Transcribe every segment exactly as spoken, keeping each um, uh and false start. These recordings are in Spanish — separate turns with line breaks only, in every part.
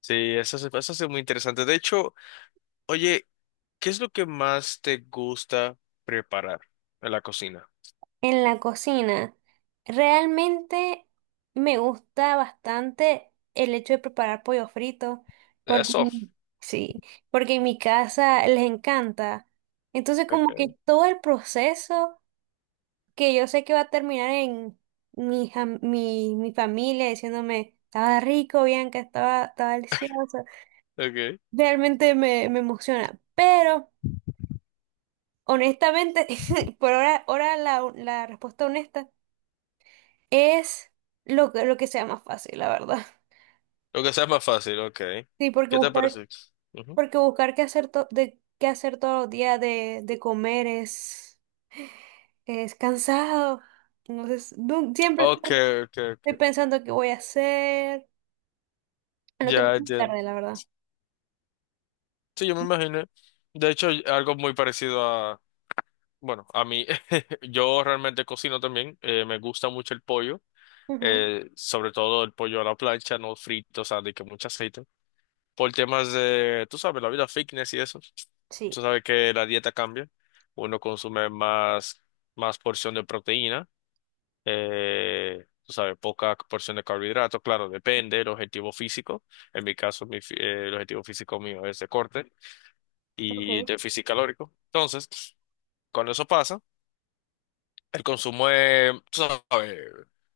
Sí, eso se, eso es muy interesante. De hecho, oye, ¿qué es lo que más te gusta preparar en la cocina?
En la cocina, realmente me gusta bastante el hecho de preparar pollo frito, porque
Eso.
sí, porque en mi casa les encanta. Entonces, como
Okay,
que todo el proceso que yo sé que va a terminar en mi, jam- mi, mi familia diciéndome, estaba rico, Bianca, estaba, estaba delicioso.
okay.
Realmente me, me emociona. Pero, honestamente, por ahora, ahora la, la respuesta honesta. Es lo que, lo que sea más fácil, la verdad.
Lo que sea más fácil, okay.
Sí, porque
¿Qué te
buscar,
parece? Ujú.
porque buscar qué hacer, to- de, qué hacer todos los días de, de comer es, es cansado. Entonces, nu- siempre estoy
Okay, okay,
estoy
okay.
pensando qué voy a hacer, en lo que más
Ya, ya.
tarde, la verdad.
Sí, yo me imaginé. De hecho, algo muy parecido a, bueno, a mí. Yo realmente cocino también. Eh, me gusta mucho el pollo,
Ujú.
eh, sobre todo el pollo a la plancha, no frito, o sea, de que mucho aceite. Por temas de, tú sabes, la vida fitness y eso.
Sí,
Tú sabes que la dieta cambia. Uno consume más, más porción de proteína, eh, tú sabes, poca porción de carbohidratos. Claro, depende del objetivo físico. En mi caso, mi, fi- eh, el objetivo físico mío es de corte y
ok.
déficit calórico. Entonces, cuando eso pasa, el consumo es, tú sabes,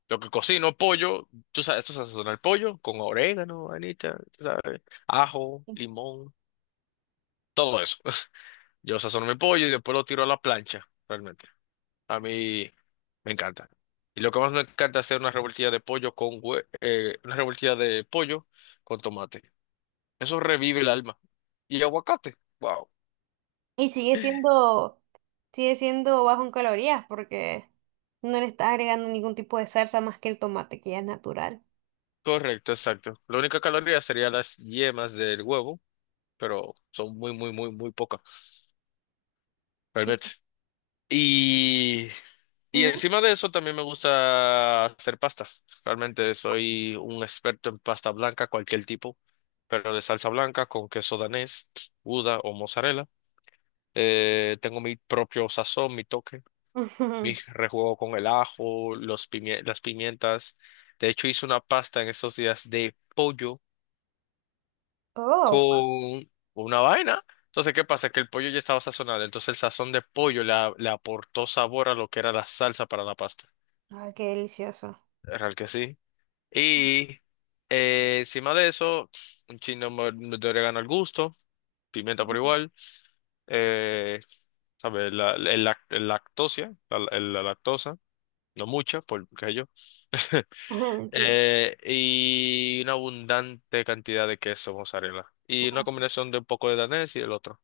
lo que cocino, pollo, tú sabes, esto se sazona el pollo con orégano, anita, tú sabes, ajo,
Sí.
limón, todo eso. Yo sazono mi pollo y después lo tiro a la plancha, realmente. A mí me encanta. Y lo que más me encanta es hacer una revoltilla de pollo con hue- eh, una revoltilla de pollo con tomate. Eso revive el alma. Y aguacate. Wow.
Y sigue siendo, sigue siendo bajo en calorías porque no le estás agregando ningún tipo de salsa más que el tomate, que ya es natural.
Correcto, exacto. La única caloría sería las yemas del huevo, pero son muy, muy, muy, muy pocas. Realmente.
Sí.
Y, y
Ujú.
encima de eso también me gusta hacer pasta. Realmente soy un experto en pasta blanca, cualquier tipo, pero de salsa blanca con queso danés, gouda o mozzarella. Eh, tengo mi propio sazón, mi toque, mi rejuego con el ajo, los pimie- las pimientas. De hecho, hice una pasta en estos días de pollo
Oh.
con una vaina. Entonces, ¿qué pasa? Que el pollo ya estaba sazonado, entonces el sazón de pollo le a- le aportó sabor a lo que era la salsa para la pasta.
Ay, qué delicioso.
Real que sí. Y eh, encima de eso, un chino mo- de orégano al gusto, pimienta por
Ujú.
igual, eh, ¿sabes? La, el lac- el lactosia, la, el- la lactosa, no mucha, porque yo.
Ujú, sí.
Eh, y una abundante cantidad de queso mozzarella. Y una
Ujú.
combinación de un poco de danés y del otro.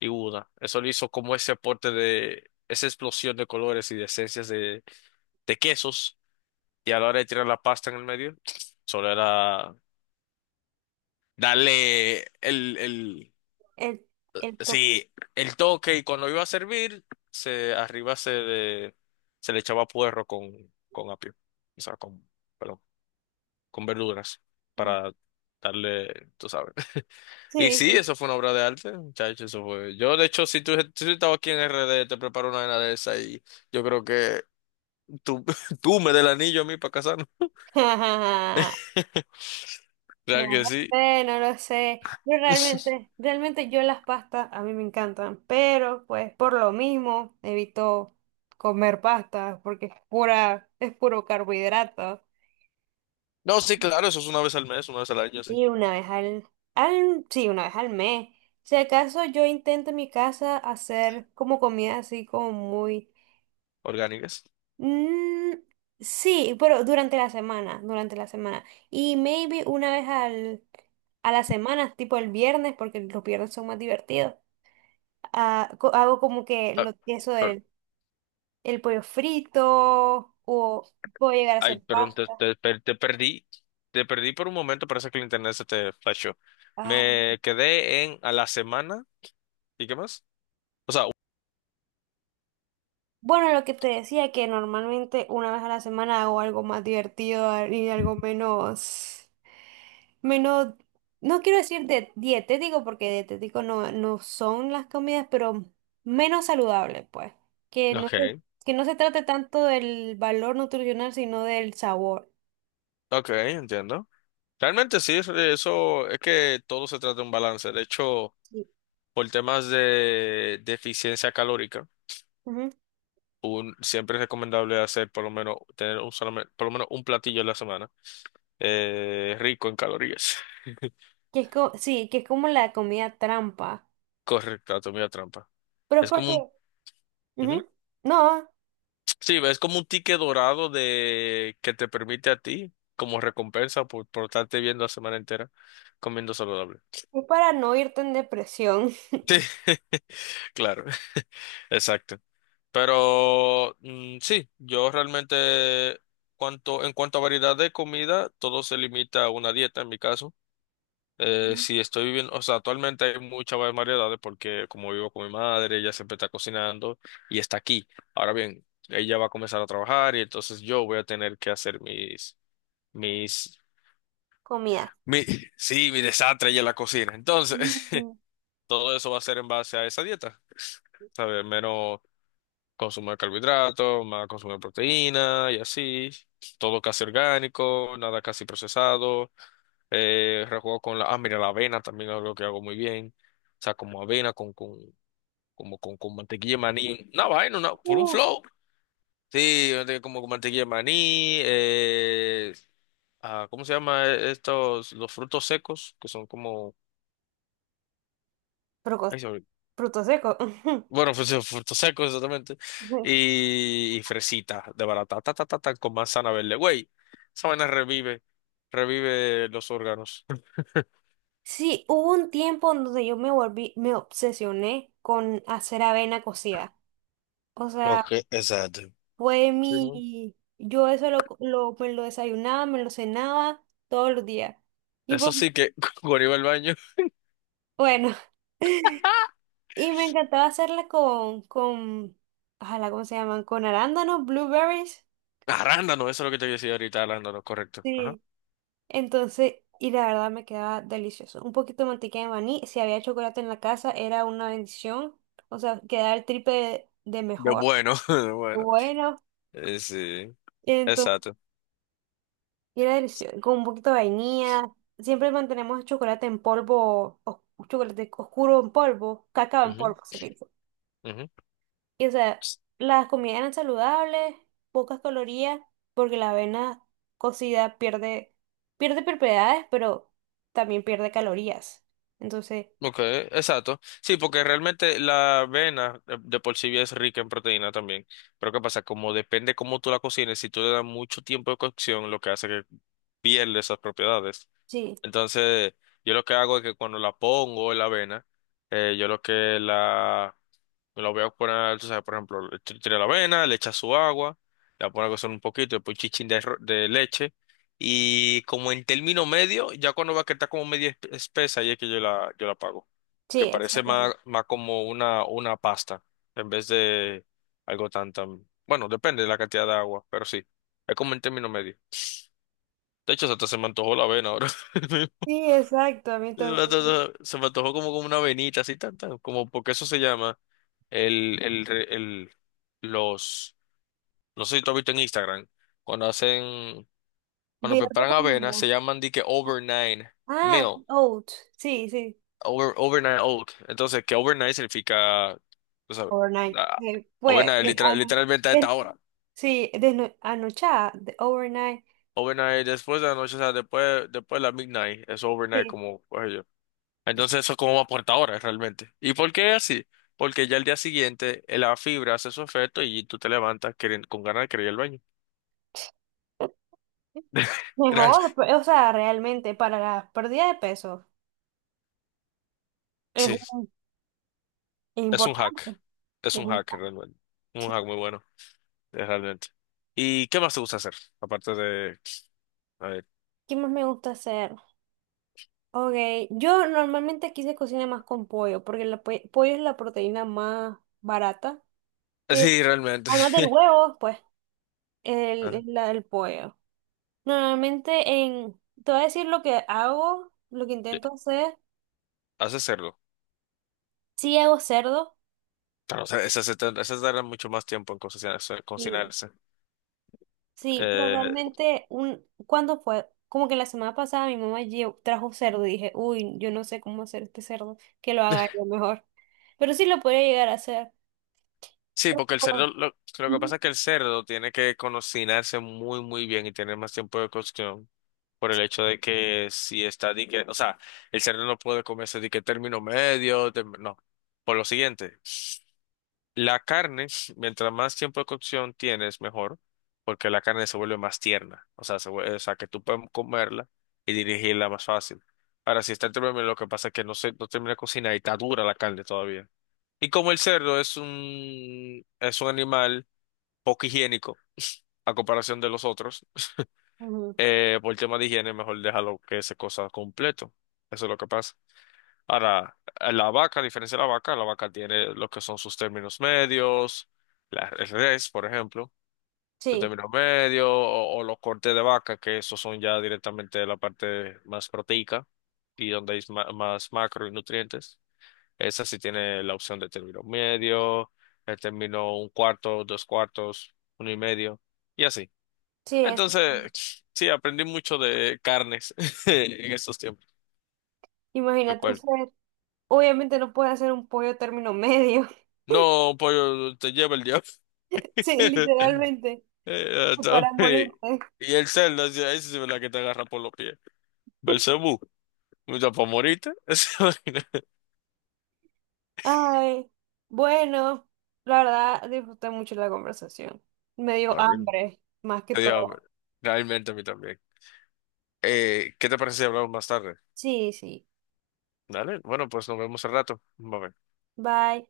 Y gouda. Eso le hizo como ese aporte de esa explosión de colores y de esencias de, de quesos. Y a la hora de tirar la pasta en el medio, solo era darle el, el,
El, el top.
sí, el toque, y cuando iba a servir, se, arriba se le, se le echaba puerro con, con apio, o sea, con, perdón, con verduras
Ah,
para darle, tú sabes. Y
sí.
sí, eso fue una obra de arte, muchachos, eso fue. Yo, de hecho, si tú, si tú estabas aquí en erre de, te preparo una vaina de esa y yo creo que tú, tú me des el anillo a mí para casarnos.
Sí. No
Real que
lo
sí.
sé, no lo sé. Pero realmente, realmente yo las pastas a mí me encantan, pero pues por lo mismo evito comer pastas porque es pura, es puro carbohidrato.
No, sí, claro, eso es una vez al mes, una vez al año, sí.
Y una vez al, al, sí, una vez al mes. Si acaso yo intento en mi casa hacer como comida así como muy.
Orgánicas.
Mm, sí, pero durante la semana, durante la semana. Y maybe una vez al, a la semana, tipo el viernes, porque los viernes son más divertidos. Ah, co- hago como que lo, eso
Ah,
del el pollo frito o puedo llegar a
ay,
hacer
perdón, te,
pasta.
te per- te perdí. Te perdí por un momento, parece que el internet se te flashó.
Ay,
Me quedé en a la semana. ¿Y qué más? O sea,
bueno, lo que te decía, que normalmente una vez a la semana hago algo más divertido, ah, y algo menos. Menos, no quiero decir de dietético, porque dietético no, no son las comidas, pero menos saludable, pues. Que no se,
okay,
que no se trate tanto del valor nutricional, sino del sabor.
okay, entiendo. Realmente sí, es- eso es que todo se trata de un balance. De hecho,
Sí.
por temas de, de eficiencia calórica,
Ujú.
un, siempre es recomendable hacer por lo menos tener un solamente, por lo menos un platillo a la semana eh, rico en calorías.
Que es co- sí, que es como la comida trampa.
Correcto, anatomía trampa.
Pero es
Es como
porque,
un... Ujú.
ujú, no,
Sí, es como un ticket dorado de que te permite a ti como recompensa por, por estarte viendo la semana entera comiendo saludable.
es para no irte en depresión.
Sí, claro, exacto. Pero mm, sí, yo realmente cuanto, en cuanto a variedad de comida, todo se limita a una dieta en mi caso. Eh, si estoy viviendo, o sea, actualmente hay muchas más variedades porque como vivo con mi madre, ella siempre está cocinando y está aquí. Ahora bien, ella va a comenzar a trabajar y entonces yo voy a tener que hacer mis Mis,
Comida.
mi, sí, mi desastre y en la cocina. Entonces,
Mm.
todo eso va a ser en base a esa dieta, ¿sabes? Menos consumo de carbohidratos, más consumo de proteína y así. Todo casi orgánico, nada casi procesado. Eh, rejuego con la, ah, mira, la avena también es algo que hago muy bien. O sea, como avena con, con, como con, con mantequilla de maní. Una vaina, una- por un
Uh, sí.
flow. Sí, de- como con mantequilla de maní, eh, ah, ¿cómo se llama estos? Los frutos secos, que son como
Frucos-
ay, sobre-
frutos secos.
bueno, pues eh, frutos secos, exactamente. Y, y fresitas de barata, ta, ta, ta, ta, con manzana verde. Güey, esa vaina revive, revive los órganos.
Sí, hubo un tiempo en donde yo me volví, me obsesioné con hacer avena cocida. O sea,
Ok, exacto.
fue
Simón.
mi, yo eso lo, lo- me lo desayunaba, me lo cenaba todos los días. Y por-
Eso sí que cuando iba al baño.
bueno, y me encantaba hacerla con, con, ojalá, ¿cómo se llaman? Con arándanos, blueberries.
Arándano, eso es lo que te decía ahorita, arándano, correcto. Ajá.
Sí. Entonces, y la verdad me quedaba delicioso. Un poquito de mantequilla de maní, si había chocolate en la casa, era una bendición. O sea, quedaba el triple de de
De
mejor.
bueno, de bueno.
Bueno.
Eh, sí,
Entonces,
exacto.
y era delicioso, con un poquito de vainilla. Siempre mantenemos chocolate en polvo, o chocolate oscuro en polvo, cacao en
Ujú,
polvo se le dice.
ujú.
Y o sea, las comidas eran saludables, pocas calorías, porque la avena cocida pierde, pierde propiedades, pero también pierde calorías. Entonces,
Ok, exacto. Sí, porque realmente la avena de, de por sí ya es rica en proteína también. Pero ¿qué pasa? Como depende cómo tú la cocines, si tú le das mucho tiempo de cocción, lo que hace que pierde esas propiedades.
sí,
Entonces, yo lo que hago es que cuando la pongo en la avena, eh, yo lo que la lo voy a poner, tú sabes, por ejemplo, le t- tira la avena, le echa su agua, la pone a cocer un poquito, después un chichín de, arro- de leche. Y como en término medio, ya cuando va a estar como media espe- espesa, ahí es que yo la, yo la apago.
sí,
Que parece
exacto.
más, más como una, una pasta, en vez de algo tan, tan... Bueno, depende de la cantidad de agua, pero sí, es como en término medio. De hecho, hasta se me antojó la avena ahora.
Sí, exacto, a mí
Se me
también.
antojó se me antojó como, como una avenita, así, tan, tan, como porque eso se llama. El, el, el, los, no sé si tú has visto en Instagram, cuando hacen, cuando
Video de
preparan avena,
comida.
se llaman di que overnight
Ah,
meal,
oats, sí, sí.
over, overnight oat. Entonces, que overnight significa, tú sabes,
Overnight.
la-
Eh, Pues,
overnight,
de-
literal-
a-
literalmente a
de-
esta hora.
sí, de anochada, de overnight.
Overnight, después de la noche, o sea, después, después de la midnight, es overnight
Sí.
como, pues yo. Entonces, eso es como va por esta hora, realmente. ¿Y por qué así? Porque ya el día siguiente, eh, la fibra hace su efecto y tú te levantas queren- con ganas de querer ir al baño.
Mejor,
Realmente.
pe- o sea, realmente para la pérdida de peso es
Sí.
un- es
Es un hack.
importante.
Es
es
un
un-
hack realmente. Un
sí.
hack muy bueno, eh, realmente. ¿Y qué más te gusta hacer? Aparte de... A ver.
¿Qué más me gusta hacer? Ok, yo normalmente aquí se cocina más con pollo, porque el pue- pollo es la proteína más barata que,
Sí, realmente.
además del huevo, pues, el,
Ajá.
es la del pollo. Normalmente en, te voy a decir lo que hago, lo que
Sí,
intento hacer,
haces cerdo.
sí hago cerdo.
Claro, o sea, esas se tar- esas tardan mucho más tiempo en cocinarse. Cocinarse.
Sí, pero
Eh,
realmente, un, ¿cuándo fue? Como que la semana pasada mi mamá lle- trajo cerdo y dije, uy, yo no sé cómo hacer este cerdo, que lo haga yo mejor. Pero sí lo podría llegar a hacer.
sí, porque el cerdo, lo, lo que
Ujú.
pasa es que el cerdo tiene que cocinarse muy, muy bien y tener más tiempo de cocción por el hecho de que si está dique, o sea, el cerdo no puede comerse dique término medio, tem- no, por lo siguiente. La carne, mientras más tiempo de cocción tienes, mejor, porque la carne se vuelve más tierna, o sea, se vuelve- o sea, que tú puedes comerla y dirigirla más fácil. Ahora, si está en términos, lo que pasa es que no se, no termina de cocinar y está dura la carne todavía. Y como el cerdo es un, es un animal poco higiénico a comparación de los otros,
Ujú.
eh, por el tema de higiene, mejor déjalo que se cosa completo. Eso es lo que pasa. Ahora, la vaca, a diferencia de la vaca, la vaca tiene lo que son sus términos medios, la, el res, por ejemplo, el
Sí,
término medio, o, o los cortes de vaca, que esos son ya directamente la parte más proteica y donde hay ma- más, macro y nutrientes. Esa sí tiene la opción de término medio, el término un cuarto, dos cuartos, uno y medio, y así.
sí, eso.
Entonces, sí, aprendí mucho de carnes en estos tiempos, lo
Imagínate
cual
hacer. Obviamente no puedes hacer un pollo término medio.
no, pollo, te lleva el diablo.
Sí, literalmente,
Eh, está
para
bien.
morirte.
Y el cerdo, esa sí es la que te agarra por los pies. Belcebú, mucha pomorita. Esa vaina.
Ay, bueno, la verdad disfruté mucho la conversación. Me
Ah,
dio
really?
hambre, más que
Tenía hambre.
todo.
Realmente a mí también. Eh, ¿qué te parece si hablamos más tarde?
Sí, sí.
Dale, bueno, pues nos vemos al rato. Bye.
Bye.